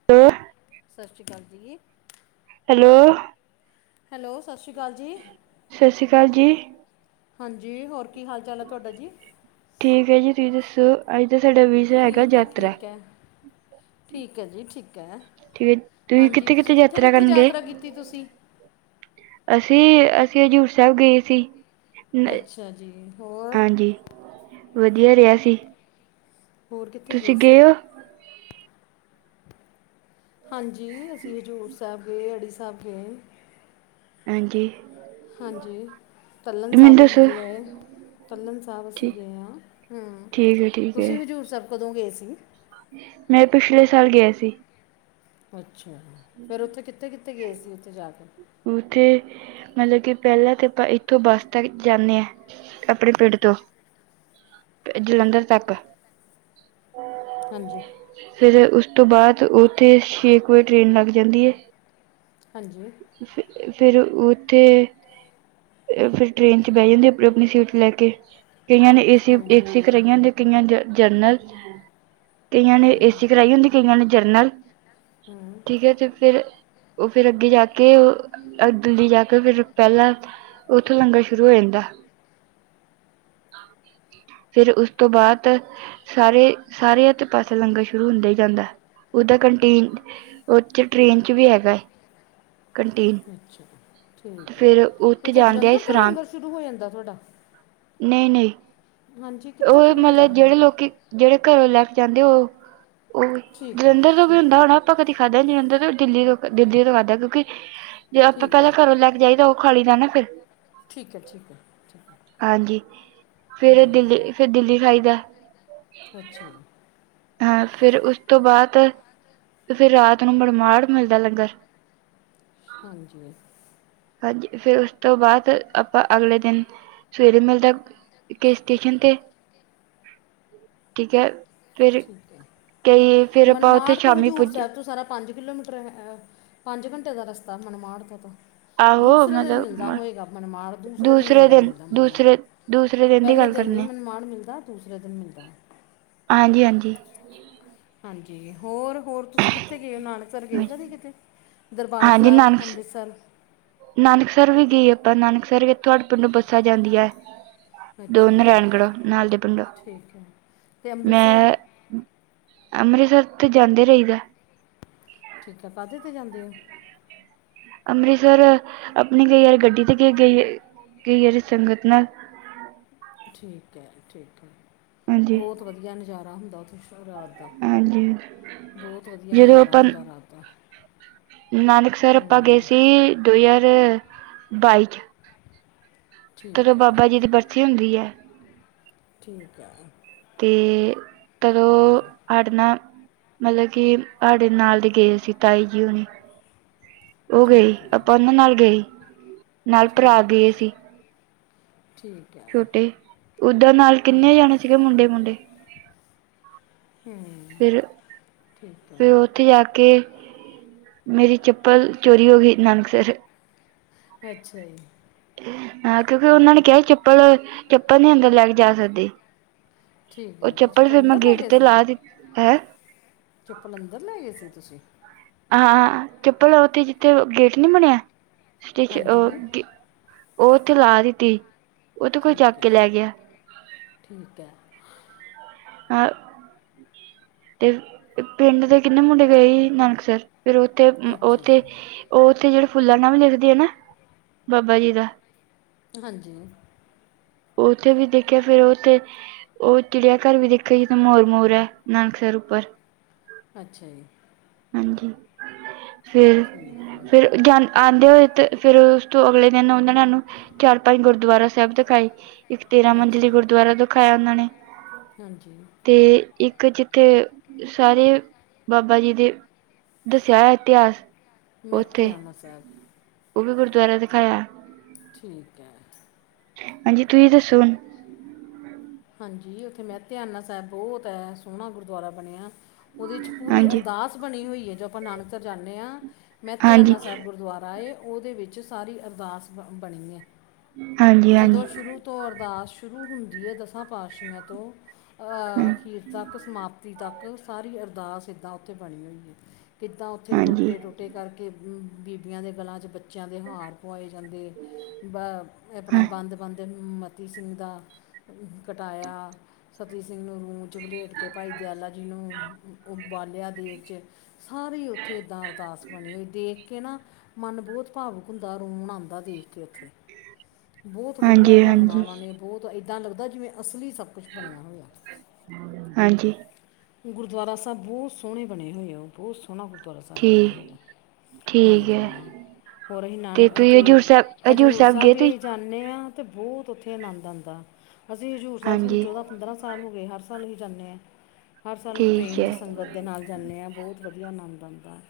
ਇਹ। [inaudible] ਸਤਿ ਸ਼੍ਰੀ ਅਕਾਲ ਜੀ। ਹੈਲੋ। ਹੈਲੋ, ਸਤਿ ਸ਼੍ਰੀ ਅਕਾਲ ਜੀ। ਸਤਿ ਸ਼੍ਰੀ ਅਕਾਲ ਜੀ ਹਾਂਜੀ ਹੋਰ ਕੀ ਹਾਲ ਚਾਲ ਹੈ ਤੁਹਾਡਾ ਜੀ। ਠੀਕ ਹੈ, ਜੀ ਤੁਸੀਂ ਦੱਸੋ ਅੱਜ ਤਾਂ ਸਾਡਾ। ਹੈਗਾ ਠੀਕ ਹੈ, ਯਾਤਰਾ ਠੀਕ ਹੈ, ਠੀਕ ਹੈ ਜੀ ਠੀਕ। ਠੀਕ ਹੈ। ਠੀਕ ਹੈ ਤੁਸੀਂ ਹਾਂਜੀ ਤੁਸੀਂ ਕਿੱਥੇ ਕਿੱਥੇ ਕਰਨ ਗਏ ਯਾਤਰਾ ਕੀਤੀ ਤੁਸੀਂ। ਅਸੀਂ ਅਸੀਂ ਹਜ਼ੂਰ ਸਾਹਿਬ ਗਏ ਸੀ। ਨ- ਅੱਛਾ ਜੀ ਹੋਰ। ਹਾਂਜੀ ਵਧੀਆ ਰਿਹਾ ਸੀ। ਹੋਰ ਕਿੱਥੇ ਗਏ ਤੁਸੀਂ ਸੀ। ਹੋ ਹਾਂਜੀ ਅਸੀਂ ਹਜ਼ੂਰ ਸਾਹਿਬ ਗਏ। ਅੜੀ ਸਾਹਿਬ ਗਏ। ਹਾਂਜੀ। ਹਾਂਜੀ, ਤੱਲਣ ਮੈਨੂੰ ਸਾਹਿਬ ਵੀ ਦੱਸੋ ਗਏ। ਤੱਲਣ ਸਾਹਿਬ ਅਸੀਂ ਠੀ ਗਏ ਹਾਂ ਹੂੰ ਠੀਕ ਹੈ ਠੀਕ ਹੈ ਤੁਸੀਂ ਹਜ਼ੂਰ ਸਾਹਿਬ ਕਦੋਂ ਗਏ ਸੀ। ਮੈਂ ਪਿਛਲੇ ਸਾਲ ਗਿਆ ਸੀ। ਅੱਛਾ ਫੇਰ ਓਥੇ ਕਿੱਥੇ ਕਿੱਥੇ ਗਏ ਸੀ ਓਥੇ ਜਾ ਕੇ? ਓਥੇ ਮਤਲਬ ਕਿ ਪਹਿਲਾਂ ਤਾਂ ਆਪਾਂ ਇੱਥੋਂ ਬੱਸ ਤੱਕ ਜਾਂਨੇ ਆ। ਆਪਣੇ ਪਿੰਡ ਤੋਂ ਜਲੰਧਰ ਤੱਕ। ਹਾਂਜੀ। ਫਿਰ ਉਸ ਤੋਂ ਬਾਅਦ ਉਥੇ ਛੇ ਕੁ ਵਜੇ ਟ੍ਰੇਨ ਲੱਗ ਜਾਂਦੀ ਏ। ਹਾਂਜੀ। ਫ ਫਿਰ ਉੱਥੇ ਫਿਰ ਟ੍ਰਰੇਨ ਚ ਬਹਿ ਜਾਂਦੇ ਆਪਨੀ ਆਪਨੀ ਸੀਟ ਲੈ ਕੇ ਕਈਆਂ ਨੇ ਏ ਸੀ ਹਾਂਜੀ ਏਸੀ ਕਰਾਇਆ ਤੇ ਕਈਆਂ ਜਰਨਲ। ਕਈਆਂ ਹਾਂ ਨੇ ਹਾਂ ਏਸੀ ਕਰਾਈ ਹੁੰਦੀ ਕਈਆਂ ਨੇ ਜਨਰਲ। ਹਮ। ਠੀਕ ਹੈ ਤੇ ਫੇਰ ਓਹ ਫੇਰ ਅੱਗੇ ਜਾ ਕੇ ਦਿੱਲੀ ਜਾ ਕੇ ਫੇਰ ਪਹਿਲਾਂ ਓਥੋਂ ਲੰਗਰ ਸ਼ੁਰੂ ਹੋ ਜਾਂਦਾ। ਫਿਰ ਉਸ ਤੋਂ ਬਾਅਦ ਸਾਰੇ ਸਾਰੇ ਆੱਥੇ ਪਾਸੇ ਲੰਗਰ ਸ਼ੁਰੂ ਹੁੰਦਾ ਇ ਜਾਂਦਾ ਉਦਰ ਕੰਟੀਨ ਉਹਥੇ ਟ੍ਰਰੇਨ ਚ ਵੀ ਹੈਗਾ ਐ। ਅੱਛਾ ਠੀਕ ਤੇ ਏ ਫਿਰ ਉੱਥੇ ਓਥੋਂ ਜਾਂਦੇ ਆ ਜਲੰਧਰ ਤੋਂ ਹੀ ਸਰਾਂ ਲੰਗਰ ਸ਼ੁਰੂ ਹੋ ਜਾਂਦਾ ਤੁਹਾਡਾ। ਨਹੀਂ ਨਹੀਂ ਹਾਂਜੀ ਕਿੱਥੋਂ ਓਹ ਸ਼ੁਰੂ ਹੁੰਦਾ ਮਤਲਬ ਜਿਹੜੇ ਲੋਕੀ ਜਿਹੜੇ ਘਰੋਂ ਲੈ ਕੇ ਆਨ ਦੇ ਓਹ ਓਹ ਠੀਕ ਹੈ ਜਲੰਧਰ ਤੋਂ ਵੀ ਠੀਕ ਹੈ ਹੁੰਦਾ ਹੋਣਾ। ਆਪਾਂ ਕਦੀ ਖਾਧਾ ਜ ਅੰਦਰ ਓਹ ਦਿੱਲੀ ਤੋਂ ਦਿੱਲੀ ਤੋਂ ਖਾਧਾ ਕਿਉਂਕਿ ਜੇ ਆਪਾਂ ਠੀਕ ਪਹਿਲਾਂ ਹੈ ਘਰੋਂ ਲੈ ਕੇ ਜਾਈਦਾ ਓਹ ਖਾਲੀ ਦਾ ਨਾ ਫ਼ਿਰ। ਠੀਕ ਐ ਠੀਕ ਐ ਠੀਕ ਐ। ਹਾਂਜੀ ਫੇਰ ਦਿੱਲੀ ਫਿਰ ਦਿੱਲੀ ਖਾਈਦਾ। ਅੱਛਾ। ਹਾਂ ਫਿਰ ਉਸ ਤੋਂ ਬਾਅਦ ਫਿਰ ਰਾਤ ਨੂੰ ਮਨਮਾੜ ਮਿਲਦਾ ਲੰਗਰ। ਹਾਂ ਹਾਂਜੀ ਬਸ। ਹਾਂਜੀ ਫਿਰ ਉਸ ਤੋਂ ਬਾਅਦ ਆਪਾਂ ਅਗਲੇ ਦਿਨ ਸਵੇਰੇ ਮਿਲਦਾ। ਕੇ ਸਟੇਸ਼ਨ ਤੇ ਠੀਕ ਐ। ਠੀਕ ਐ ਉੱਥੇ ਮਨਮਾੜ ਤੇ ਸ਼ਾਮੀ ਹਜ਼ੂਰ ਪੁੱਜ ਸਾਹਿਬ ਤੋਂ ਸਾਰਾ ਪੰਜ ਕਿਲੋਮੀਟਰ ਪੰਜ ਘੰਟੇ ਦਾ ਰਸਤਾ ਮੰਮਾੜ ਤੋਂ ਤੋਂ। ਆਹੋ ਦੂਸਰੇ ਦਿਨ ਮਿਲਦਾ ਮਤਲਬ ਹੋਏਗਾ ਮਨਮਾੜ ਦੂਸਰੇ ਦਿਨ ਲੰਗਰ ਮਿਲਦਾ ਮਨਮਾੜ। ਦੂਸਰੇ ਦੂਸਰੇ ਦੀ ਪਹਿਲੇ ਗੱਲ ਦਿਨ ਨਹੀਂ ਕਰਨੀ ਮਨਮਾੜ ਮਿਲਦਾ ਦੂਸਰੇ ਦਿਨ ਮਿਲਦਾ। ਹਾਂਜੀ ਹਾਂਜੀ। ਹਾਂਜੀ ਹੋਰ ਹੋਰ ਤੁਸੀਂ ਕਿੱਥੇ ਗਏ ਹੋ ਨਾਲ [unintelligible] ਗਏ ਤਾ ਨੀ ਕਿਤੇ ਦਰਬਾਰ ਹਾਂਜੀ ਸਾਹਿਬ ਨਾਨਕ ਅੰਮ੍ਰਿਤਸਰ। ਨਾਨਕਸਰ ਵੀ ਗਏ ਆਪਾਂ ਨਾਨਕਸਰ ਤੁਹਾਡੇ ਪਿੰਡੋਂ ਬੱਸਾਂ ਜਾਂਦੀਆ ਏ। ਦੋ ਅੱਛਾ ਤੇ ਨਰੇਨਗੜੋ ਨਾਲ ਦੇ ਪਿੰਡੋ ਠੀਕ ਹੈ ਤੇ ਅੰਮ੍ਰਿਤਸਰ ਮੈਂ ਅੰਮ੍ਰਿਤਸਰ ਤੇ ਜਾਂਦੇ ਰਹੀਦਾ। ਠੀਕ ਐ। ਕਾਹਦੇ ਤੇ ਜਾਂਦੇ ਹੋ? ਅੰਮ੍ਰਿਤਸਰ ਆਪਣੀ ਕਈ ਵਾਰ ਗੱਡੀ ਤੇ ਗਈ ਵਾਰ ਕਈ ਸੰਗਤ ਨਾਲ। ਠੀਕ ਐ ਠੀਕ ਐ ਹਾਂਜੀ ਬਹੁਤ ਵਧੀਆ ਨਜ਼ਾਰਾ ਹੁੰਦਾ ਉੱਥੇ ਰਾਤ ਹਾਂਜੀ ਬਹੁਤ ਵਧੀਆ ਨਜ਼ਾਰਾ ਹੁੰਦਾ ਰਾਤ ਦਾ। ਨਾਨਕ ਸਰ ਆਪਾਂ ਗਏ ਹੂੰ ਸੀ ਦੋ ਹਜ਼ਾਰ ਬਾਈ ਚ। ਤਦੋਂ ਠੀਕ ਹੈ ਬਾਬਾ ਜੀ ਦੀ ਬਰਸੀ ਹੁੰਦੀ ਐ। ਠੀਕ ਐ। ਤੇ ਤਦੋਂ ਅੜਨਾ ਮਤਲਬ ਕਿ ਆੜੇ ਨਾਲ ਦੇ ਗਏ ਸੀ ਤਾਈ ਜੀ ਹੁਨੀ। ਓਹ ਗਏ ਠੀਕ ਹੈ ਆਪਾਂ ਓਹਨਾਂ ਨਾਲ ਗਏ। ਨਾਲ ਭਰਾ ਠੀਕ ਗਏ ਐ ਸੀ ਠੀਕ ਹੈ ਛੋਟੇ ਓਦਾਂ ਨਾਲ ਕਿੰਨੇ ਹਾਂਜੀ ਜਾਣੇ ਸੀਗੇ ਮੁੰਡੇ- ਮੁੰਡੇ ਹੂੰ ਫਿਰ ਠੀਕ ਹੈ -ਫਿਰ ਉਹ ਉੱਥੇ ਜਾ ਕੇ ਮੇਰੀ ਚੱਪਲ ਚੋਰੀ ਹੋ ਗਈ ਨਾਨਕਸਰ। ਅੱਛਾ ਜੀ ਹਾਂ ਕਿਉਂਕਿ ਉਹਨਾਂ ਨੇ ਕਿਹਾ ਚੱਪਲ- ਚੱਪਲ ਨੀ ਅੰਦਰ ਲੈ ਕੇ ਜਾ ਸਕਦੇ। ਠੀਕ ਉਹ ਹੈ ਤੁਸੀਂ ਚੱਪਲ ਫੇਰ ਮੈਂ ਅੰਦਰ ਲੈ ਗੇਟ ਤੇ ਲਾ ਦਿੱਤੀ ਹੈਂ। ਚਪਲ ਅੰਦਰ ਲੈ ਗਏ ਸੀ ਤੁਸੀਂ ਹਾਂ ਚੱਪਲ ਉਥੇ ਜਿੱਥੇ ਗੇਟ ਨੀ ਬਣਿਆ ਉਹ ਹਾਂਜੀ ਉਹ ਉੱਥੇ ਲਾ ਦਿੱਤੀ। ਉਹ ਤੇ ਕੋਈ ਠੀਕ ਚੱਕ ਕੇ ਹੈ ਲੈ ਗਿਆ -ਠੀਕ ਹੈ। ਹਾਂ ਤੇ ਪਿੰਡ ਦੇ ਕਿੰਨੇ ਮੁੰਡੇ ਗਏ ਹੀ ਨਾਨਕਸਰ। ਫਿਰ ਉੱਥੇ- ਅੱਛਾ ਉਥੇ ਜੀ ਉਹ ਉੱਥੇ ਜਿਹੜੇ ਫੁੱਲਾਂ ਨ ਵੀ ਲਿਖਦੇ ਆ ਨਾ ਬਾਬਾ ਜੀ ਦਾ ਹਾਂਜੀ ਉੱਥੇ ਵੀ ਦੇਖਿਆ ਫੇਰ ਉੱਥੇ ਉਹ ਚਿੜੀਆ ਘਰ ਵੀ ਦੇਖੋ ਜਿੱਥ ਮੋਰ- ਮੋਰ ਹੈ ਨਾਨਕਸਰ ਉੱਪਰ ਅੱਛਾ ਜੀ ਹਾਂਜੀ ਠੀਕ ਫਿਰ- ਫਿਰ ਹੈ ਗਿਆ ਆਉਂਦੇ ਹੋਏ ਤੇ ਫੇਰ ਉਸ ਤੋਂ ਅਗਲੇ ਦਿਨ ਉਹਨਾਂ ਨੂੰ ਚਾਰ ਪੰਜ ਗੁਰ ਦੁਆਰਾ ਸਾਹਿਬ ਦਿਖਾਈ ਇੱਕ ਤੇਰਾਂ ਅੱਛਾ ਮੰਜਲੀ ਜੀ ਗੁਰਦੁਆਰਾ ਦਿਖਾਇਆ ਉਹਨਾਂ ਨੇ। ਹਾਂਜੀ ਅਤੇ ਇੱਕ ਜਿੱਥੇ ਸਾਰੇ ਬਾਬਾ ਜੀ ਦੇ ਦੱਸਿਆ ਹੋਇਆ ਇਤਿਹਾਸ ਉੱਥੇ ਮੈਤੇਆਨਾ ਸਾਹਿਬ। ਉਹ ਵੀ ਗੁਰਦੁਆਰਾ ਦਿਖਾਇਆ। ਠੀਕ ਹੈ। ਹਾਂਜੀ ਤੁਸੀ ਦੱਸੋ ਹੁਣ ਹਾਂਜੀ ਉੱਥੇ ਮੈਂਤੇਆਨਾ ਸਾਹਿਬ ਬਹੁਤ ਹੈ ਸੋਹਣਾ ਗੁਰਦੁਆਰਾ ਬਣਿਆ। ਉਹਦੇ ਪੂਰੀ ਹਾਂਜੀ ਅਰਦਾਸ ਬਣੀ ਹੋਈ ਹੈ ਜੋ ਆਪਾਂ ਨਾਨਕਸਰ ਜਾਂਣੇ ਆਂ। ਹਾਂਜੀ ਮੈਤੇਆਨਾ ਸਾਹਿਬ ਗੁਰਦੁਆਰਾ ਹੈ ਉਹਦੇ ਵਿੱਚ ਸਾਰੀ ਅਰਦਾਸ ਬ ਬਣੀ ਏ। ਹਾਂਜੀ ਹਾਂਜੀ ਜਦੋਂ ਸ਼ੁਰੂ ਤੋਂ ਅਰਦਾਸ ਸ਼ੁਰੂ ਹੁੰਦੀ ਏ ਦਸਾਂ ਪਾਤਸ਼ੀਆਂ ਤੋਂ ਹਾਂ- ਆਖੀਰ ਤੱਕ ਸਮਾਪਤੀ ਤੱਕ ਸਾਰੀ ਅਰਦਾਸ ਇੱਦਾਂ ਉੱਥੇ ਬਣੀ ਹੋਈ ਹੈ ਕਿੱਦਾਂ ਉੱਥੇ ਹਾਂਜੀ ਟੋਟੇ- ਟੋ ਟੇ ਕਰਕੇ ਬੀਬੀਆਂ ਦੇ ਗਲਾਂ 'ਚ ਬੱਚਿਆਂ ਦੇ ਹਾਰ ਪੁਏ ਜਾਂਦੇ ਆਪਣਾ ਹਾਂ ਬੰਦ -ਬੰਦ ਮਤੀ ਸਿੰਘ ਦਾ ਕਟਾਇਆ। ਸਤੀ ਸਿੰਘ ਨੂੰ ਰੂੰ 'ਚ ਵਲੇਟ ਕੇ ਭਾਈ ਦਿਆਲਾ ਜੀ ਨੂੰ ਉਬਾਲਿਆ ਦੇਗ 'ਚ ਸਾਰੇ ਉੱਥੇ ਏਦਾਂ ਅਰਦਾਸ ਬਣੀ ਹੋਈ ਦੇਖ ਕੇ ਨਾ ਮਨ ਬਹੁਤ ਭਾਵੁਕ ਹੁੰਦਾ ਰੋਣ ਆਉਂਦਾ ਦੇਖ ਕੇ ਉੱਥੇ ਬਹੁਤ ਵਧੀਆ ਹਾਂਜੀ ਢੰਗ ਨਾਲ ਹਾਂਜੀ ਉਹਨਾਂ ਨੇ ਬਹੁਤ ਇੱਦਾਂ ਲੱਗਦਾ ਜਿਵੇਂ ਅਸਲੀ ਸਭ ਕੁਛ ਬਣਿਆ ਹੋਇਆ। ਹਾਂਜੀ ਗੁਰਦੁਆਰਾ ਸਾਹਿਬ ਬਹੁਤ ਸੋਹਣੇ ਬਣੇ ਹੋਏ ਆ ਉਹ ਬਹੁਤ ਸੋਹਣਾ ਗੁਰਦੁਆਰਾ ਸਾਹਿਬ ਬਣਿਆ ਠੀਕ ਹੋਇਆ। ਠੀਕ ਹਾਂਜੀ ਹੈ ਹੋਰ ਅਸੀਂ ਨਾਨ ਤੇ ਤੁਸੀਂ ਉੱਥੇ ਹਜ਼ੂਰ ਸਾਹਿਬ ਹਜ਼ੂਰ ਸਾਹਿਬ ਗਏ ਵੀ ਤੁਸੀਂ ਅਸੀਂ ਜਾਣ ਨੇ ਆਂ ਤੇ ਬਹੁਤ ਉੱਥੇ ਆਨੰਦ ਆਂਦਾ ਅਸੀਂ ਹਜ਼ੂਰ ਸਾਹਿਬ ਹਾਂਜੀ ਚੋਦਾਂ ਪੰਦਰਾਂ ਸਾਲ ਹੋ ਗਏ ਹਰ ਸਾਲ ਅਸੀਂ ਜਾਂਦੇ ਹਾਂ ਹਰ ਸਾਲ ਅਸੀਂ ਠੀਕ ਟ੍ਰਰੇਨ 'ਚ ਹੈ ਸੰਗਤ ਦੇ ਨਾਲ ਜਾਂਦੇ ਹਾਂ ਬਹੁਤ ਵਧੀਆ ਆਨੰਦ ਆਉਂਦਾ ਹੈ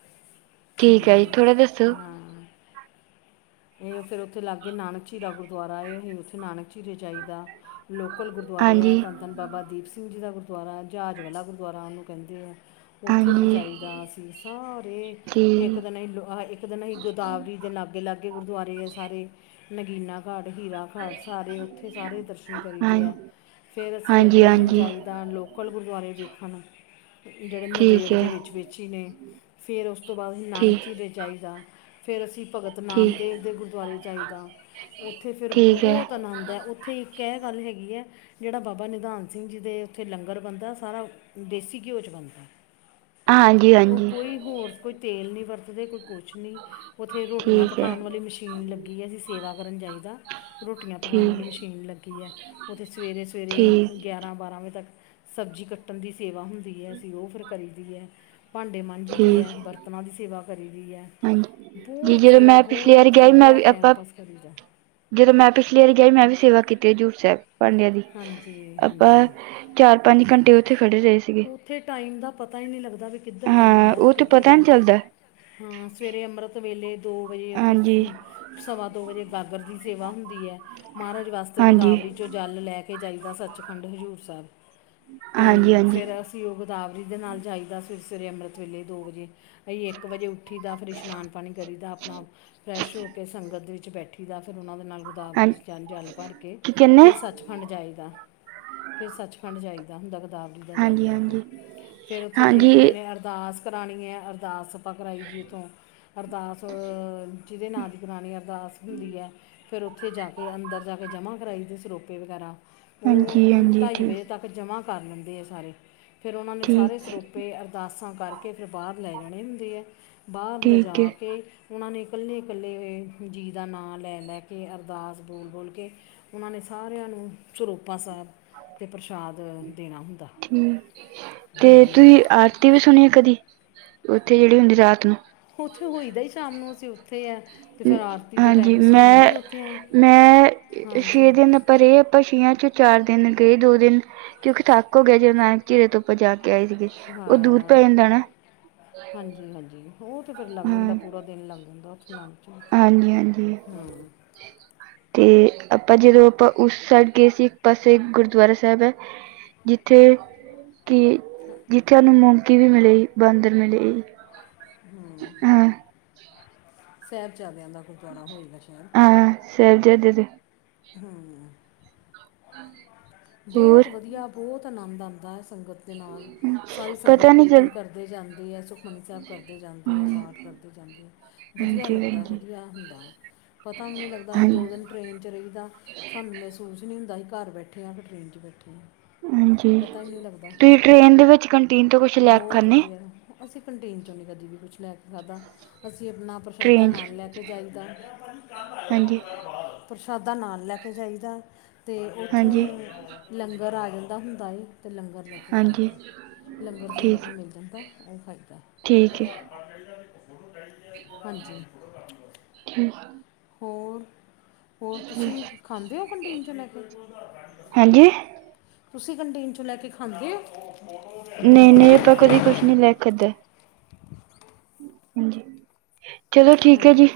ਠੀਕ ਹੈ ਜੀ ਹਮ ਥੋੜਾ ਦੱਸੋ ਹਾਂ ਇਹ ਫਿਰ ਉੱਥੇ ਲਾਗੇ ਗਏ ਨਾਨਕ ਝੀਰਾ ਗੁਰਦੁਆਰਾ ਇਹ ਉੱਥੇ ਨਾਨਕ ਝੀਰਾ ਜਾਈ ਦਾ। ਲੋਕਲ ਗੁਰਦੁਆਰੇ ਹੈ ਹਾਂਜੀ ਧੰਨ ਧੰਨ ਬਾਬਾ ਦੀਪ ਸਿੰਘ ਜੀ ਦਾ ਗੁਰਦੁਆਰਾ ਜਹਾਜ਼ ਵਾਲਾ ਗੁਰਦੁਆਰਾ ਉਹਨੂੰ ਕਹਿੰਦੇ ਆ। ਉੱਥੇ ਵੀ ਹਾਂਜੀ ਜਾਈਦਾ, ਅਸੀਂ ਸਾਰੇ ਇੱਕ ਦਿਨ ਠੀਕ ਹੀ ਇੱਕ ਦਿਨ ਹੀਂ ਗੋਦਾਵਰੀ ਦੇ ਲਾਗੇ ਲਾਗੇ -ਲਾਗੇ ਗੁਰਦੁਆਰੇ ਹੈ ਸਾਰੇ ਨਗੀਨਾ ਘਾਟ ਹੀਰਾ। ਘਰ ਸਾਰੇ ਉੱਥੇ ਸਾਰੇ ਦਰਸ਼ਨ ਹਾਂ ਕਰੀਦੇ ਹੈ। ਫਿਰ ਅਸੀਂ ਹਾਂਜੀ ਅਗਲੇ ਦਿਨ ਹਾਂਜੀ ਜਾਈਦਾ ਲੋਕਲ ਗੁਰਦੁਆਰੇ ਵੇਖਣ ਜਿਹੜੇ ਠੀਕ ਨੰਦੇੜ ਹੈ ਦੇ ਵਿੱਚ -ਵਿੱਚ ਹੀ ਨੇ। ਫਿਰ ਉਸ ਤੋਂ ਬਾਅਦ ਅਸੀ ਨਾਨਕ ਠੀਕ ਚੀਰੇ ਜਾਈਦਾ, ਫਿਰ ਅਸੀਂ ਭਗਤ ਨਾਮ ਠੀਕ ਦੇਵ ਦੇ ਗੁਰਦੁਆਰੇ ਜਾਈਦਾ, ਉੱਥੇ ਫਿਰ ਠੀਕ ਹੈ ਬਹੁਤ ਆਨੰਦ ਹੈ ਉੱਥੇ ਇੱਕ ਕਹਿ ਗੱਲ ਹੈਗੀ ਹੈ। ਜਿਹੜਾ ਬਾਬਾ ਨਿਧਾਨ ਸਿੰਘ ਜੀ ਦੇ ਉੱਥੇ ਲੰਗਰ ਬਣਦਾ ਸਾਰਾ ਦੇਸੀ ਘਿਓ 'ਚ ਬਣਦਾ। ਹਾਂਜੀ ਉਹ ਹਾਂਜੀ ਕੋਈ ਹੋਰ ਕੋਈ ਤੇਲ ਨਹੀਂ ਵਰਤਦੇ ਕੋਈ ਕੁਛ- ਨਹੀਂ ਉੱਥੇ ਰੋਟੀਆਂ ਠੀਕ ਹੈ ਪਕਾਉਣ ਵਾਲੀ ਮਸ਼ੀਨ ਲੱਗੀ ਹੈ ਅਸੀਂ ਸੇਵਾ ਕਰਨ ਜਾਈਦਾ। ਠੀਕ ਠੀਕ [unintelligible] [unintelligible] ਗਿਆਰਾਂ ਬਾਰਾਂ ਵਜੇ ਤੱਕ ਸਬਜ਼ੀ ਕੱਟਣ ਦੀ ਸੇਵਾ ਹੁੰਦੀ ਹੈ ਅਸੀਂ ਉਹ ਫਿਰ ਕਰੀ ਦੀ ਹੈ ਭਾਂਡੇ ਮਾਝਜੀ ਦੀ ਠੀਕ ਹੈ ਬਰਤਨਾਂ ਦੀ ਸੇਵਾ ਕਰੀ ਦੀ ਹੈ। ਹਾਂਜੀ ਜੀ ਬਹੁਤ ਜਦੋਂ ਸੇਵਾ ਮੈਂ ਪਿਛਲੀ ਵਾਰੀ ਬਹੁਤ ਗਿਆ ਸੀ ਮੈਂ ਵਧੀਆ ਵੀ ਟੈਮ ਆਪਾਂ ਪਾਸ ਕਰੀ ਦਾ। ਜਦੋਂ ਮੈਂ ਪਿਛਲੀ ਵਾਰੀ ਗਈ ਮੈਂ ਵੀ ਸੇਵਾ ਕੀਤੀ ਹਜੂਰ ਸਾਹਿਬ ਭਾਂਡਿਆਂ ਦੀ ਹਾਂਜੀ ਆਪਾਂ। ਹਾਂਜੀ ਚਾਰ ਪੰਜ ਘੰਟੇ ਉੱਥੇ ਖੜੇ ਰਹੇ ਸੀ। ਉੱਥੇ ਟਾਈਮ ਦਾ ਪਤਾ ਹੀ ਨਹੀਂ ਲੱਗਦਾ ਵੀ ਕਿੱਧਰ ਟਾਈਮ ਹਾਂ ਆਇਆ ਤੇ ਉਹ ਕਿੱਧਰ ਪਤਾ ਗਿਆ। ਨੀ ਚੱਲਦਾ ਹਾਂ, ਸਵੇਰੇ ਅੰਮ੍ਰਿਤ ਵੇਲੇ ਦੋ ਵਜੇ ਉੱਥੇ ਹਾਂਜੀ ਸਵਾ ਦੋ ਵਜੇ ਗਾਗਰ ਦੀ ਸੇਵਾ ਹੁੰਦੀ। ਮਹਾਰਾਜ ਵਾਸਤੇ ਹਾਂਜੀ ਗੋਦਾਵਰੀ ਚੋਂ ਜਲ ਲੈ ਕੇ ਜਾਈਦਾ ਸੱਚਖੰਡ ਹਜ਼ੂਰ ਸਾਹਿਬ। ਤੇ ਹਾਂਜੀ ਹਾਂਜੀ ਫਿਰ ਅਸੀਂ ਉਹ ਗੋਦਾਵਰੀ ਦੇ ਨਾਲ ਜਾਈਦਾ ਸਵੇਰੇ- ਸਵੇਰੇ ਅੰਮ੍ਰਿਤ ਵੇਲੇ ਦੋ ਵਜੇ। ਅਸੀਂ ਇੱਕ ਵਜੇ ਉੱਠੀ ਦਾ, ਫਿਰ ਇਸ਼ਨਾਨ ਪਾਣੀ ਕਰੀ ਦਾ ਆਪਣਾ ਫਰੈਸ਼ ਹੋ ਕੇ ਸੰਗਤ ਵਿੱਚ ਬੈਠੀ ਦਾ, ਫਿਰ ਉਹਨਾਂ ਦੇ ਨਾਲ ਹਾਂ ਗੋਦਾਵਰੀ ਜ ਜਲ ਭਰ ਕੇ ਕੀ ਕਹਿੰਦੇ ਫਿਰ ਸੱਚ। ਸਚਖੰਡ ਜਾਈਦਾ, ਫਿਰ ਸੱਚਖੰਡ ਜਾਈਦਾ ਹੁੰਦਾ ਕਿਤਾਬ ਵੀ ਜਲ ਹਾਂਜੀ ਲੈ ਕੇ, ਹਾਂਜੀ ਫਿਰ ਉੱਥੇ ਜੇ ਹਾਂਜੀ ਕਿਸੇ ਨੇ ਅਰਦਾਸ ਕਰਾਉਣੀ ਹੈ ਅਰਦਾਸ ਆਪਾਂ ਕਰਾਈ ਜੀ ਉੱਥੋਂ ਅਰਦਾਸ ਜਿਹਦੇ ਨਾਂ ਦੀ ਕਰਾਣੀ ਅਰਦਾਸ ਹੁੰਦੀ ਹੈ। ਫਿਰ ਉੱਥੇ ਜਾ ਕੇ ਅੰਦਰ ਜਾ ਕੇ ਜਮ੍ਹਾਂ ਕਰਾਈ ਦੇ ਸਰੋਪੇ ਵਗੈਰਾ ਉਹ ਹਾਂਜੀ ਹਾਂਜੀ ਢਾਈ ਠੀਕ ਵਜੇ ਤੱਕ ਜਮ੍ਹਾਂ ਕਰ ਲੈਂਦੇ ਆ ਸਾਰੇ। ਫਿਰ ਉਹਨਾਂ ਨੇ ਸਾਰੇ ਠੀਕ ਸਰੋਪੇ ਅਰਦਾਸਾਂ ਕਰਕੇ ਫਿਰ ਬਾਹਰ ਲੈ ਜਾਣੇ ਹੁੰਦੇ ਹੈ। ਬਾਹਰ ਲਿਜਾ ਠੀਕ ਹੈ ਕੇ ਉਹਨਾਂ ਨੇ ਇਕੱਲੇ- ਇਕੱਲੇ ਇਹ ਜੀ ਦਾ ਨਾਂ ਲੈ- ਲੈ ਕੇ ਅਰਦਾਸ ਬੋਲ- ਬੋਲ ਕੇ ਉਹਨਾਂ ਨੇ ਸਾਰਿਆਂ ਨੂੰ ਚੁਰੋਪਾ ਸਾਹਿਬ ਤੇ ਪ੍ਰਸ਼ਾਦ ਦੇਣਾ ਹੁੰਦਾ। ਹਮ ਤੇ ਹੂੰ ਤੁਸੀਂ ਆਰਤੀ ਵੀ ਸੁਣੀ ਕਦੀ, ਉੱਥੇ ਜਿਹੜੀ ਹੁੰਦੀ ਰਾਤ ਨੂੰ ਉੱਥੇ ਹੋਈਦਾ ਹੀ ਸ਼ਾਮ ਨੂੰ ਅਸੀਂ ਉੱਥੇ ਹੈ। ਹਾਂਜੀ ਮੈਂ, ਆ ਮੈਂ ਛੇ ਹਾਂਜੀ ਦਿਨ ਪਰਾਂ ਰ ਪਛੀਆਂ ਚ ਚਾਰ ਦਿਨ ਗਏ, ਦੋ ਦਿਨ ਕਿਉਂਕਿ ਥੱਕ ਹੋ ਗਿਆ ਜਦੋਂ ਨਾਨਕ ਚਿਰੇ ਤੋਂ ਉਪਰ ਜਾ ਕੇ ਆਏ ਸੀਗੇ ਉਹ ਦੂਰ ਹਾਂ ਪੈ ਜਾਂਦਾ ਨਾ ਹਾਂਜੀ -ਹਾਂਜੀ, ਉਹ ਤੇ ਫਿਰ ਲੱਗ ਜਾਂਦਾ ਹਾਂ ਪੂਰਾ ਦਿਨ ਲੱਗ ਜਾਂਦਾ ਉਥੇ ਨਚ ਹੂੰ, ਹਾਂਜੀ ਹਾਂਜੀ ਤੇ ਆਪਾਂ ਜਦੋਂ ਆਪਾਂ ਉਸ ਸਾਈਡ ਗਏ ਸੀ ਇੱਕ ਪਾਸੇ ਗੁਰਦੁਆਰਾ ਸਾਹਿਬ ਹੈ। ਜਿੱਥੇ ਕਿ ਜਿੱਥੇ ਉਹਨੂੰ ਮੋਮਕੀ ਵੀ ਮਿਲੇ, ਬਾਂਦਰ ਮਿਲੇ। ਹਮ ਹਾਂ ਸਾਹਿਬਜ਼ਾਦਿਆਂ ਦਾ ਗੁਰਦੁਆਰਾ ਹੋਏਗਾ ਸ਼ਹਿਰ। ਹਾਂ [unintelligible] [unintelligible] ਹਾਂ, ਹਾਂ, ਬਹੁਤ ਵਧੀਆ ਬਹੁਤ ਆਨੰਦ ਆਉਂਦਾ ਹੈ ਸੰਗਤ ਦੇ ਨਾਲ। ਸਾਰੀ ਸੰਗਤ ਪਤਾ ਨੀ ਚੱਲ ਕੀਰਤਨ ਕਰਦੇ ਜਾਂਦੇ ਹੈ ਸੁਖਮਨੀ ਸਾਹਿਬ ਕਰਦੇ ਜਾਂਦੇ ਹੈ ਪਾਠ ਹਾਂਜੀ ਕਰਦੇ ਜਾਂਦੇ ਹੈ। ਵਧੀਆ ਹਾਂਜੀ ਲੱਗਦਾ ਹਾਂਜੀ ਵਧੀਆ ਹੁੰਦਾ ਪਤਾ ਵੀ ਨਹੀਂ ਲੱਗਦਾ ਅੱਜ ਦੋ ਦਿਨ ਟ੍ਰਰੇਨ 'ਚ ਰਹੀਦਾ ਸਾਨੂੰ ਮਹਿਸੂਸ ਨਹੀਂ ਹੁੰਦਾ ਸੀ ਘਰ ਬੈਠੇ ਹਾਂ ਕਿ ਟ੍ਰਰੇਨ 'ਚ ਬੈਠੇ ਹਾਂ। ਹਾਂਜੀ ਪਤਾ ਹੀ ਨਹੀਂ ਲੱਗਦਾ, ਤੁਸੀਂ ਟ੍ਰੇਨ ਦੇ ਵਿੱਚ ਕੰਟੀਨ ਤੋਂ ਕੁਛ ਲੈ ਕੇ ਬਹੁਤ ਖਾਂਦੇ ਵਧੀਆ। ਅਸੀਂ ਕੰਟੀਨ 'ਚੋਂ ਨਹੀਂ ਕਦੀ ਵੀ ਕੁਛ ਲੈ ਕੇ ਖਾਧਾ। ਅਸੀਂ ਆਪਣਾ ਪ੍ਰਸ਼ਾਦਾ ਟ੍ਰੇਨ 'ਚ ਨਾਲ ਲੈ ਕੇ ਜਾਈਦਾ। ਹਾਂਜੀ ਪ੍ਰਸ਼ਾਦਾ ਨਾਲ ਲੈ ਕੇ ਜਾਈਦਾ ਅਤੇ ਉਥੌ ਹਾਂਜੀ ਲੰਗਰ ਆ ਜਾਂਦਾ ਹੁੰਦਾ ਏ। ਅਤੇ ਲੰਗਰ ਲੈ ਕੇ ਹਾਂਜੀ ਖਾਈਦਾ ਲੰਗਰ ਸੰਗਤ ਠੀਕ ਨੂੰ ਮਿਲ ਜਾਂਦਾ ਉਹ ਖਾਈਦਾ। ਠੀਕ ਹੈ ਹ ਠੀਕ ਹੋਰ, ਹੋਰ ਤੁਸੀਂ ਖਾਂਦੇ ਹੋ ਕੰਟੀਨ ਚੋਂ ਲੈ ਕੇ? ਹਾਂਜੀ ਤੁਸੀਂ ਕੰਟੀੇਨ ਚੋਂ ਲੈ ਕੇ ਖਾਂਦੇ ਹੋ? ਨਹੀਂ ਨਹੀਂ ਆਪਾਂ ਕਦੇ ਕੁਛ ਨੀ ਲੈ ਖਾਦਾ ਹਾਂਜੀ। ਚਲੋ ਠੀਕ ਹੈ ਹਾਂ, ਜੀ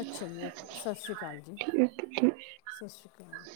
ਅੱਛਾ ਜੀ, ਓਕੇ ਸਤਿ ਸ਼੍ਰੀ ਅਕਾਲ ਜੀ। ਠੀਕ ਠੀਕ ਸਤਿ ਸ਼੍ਰੀ ਅਕਾਲ ਜੀ।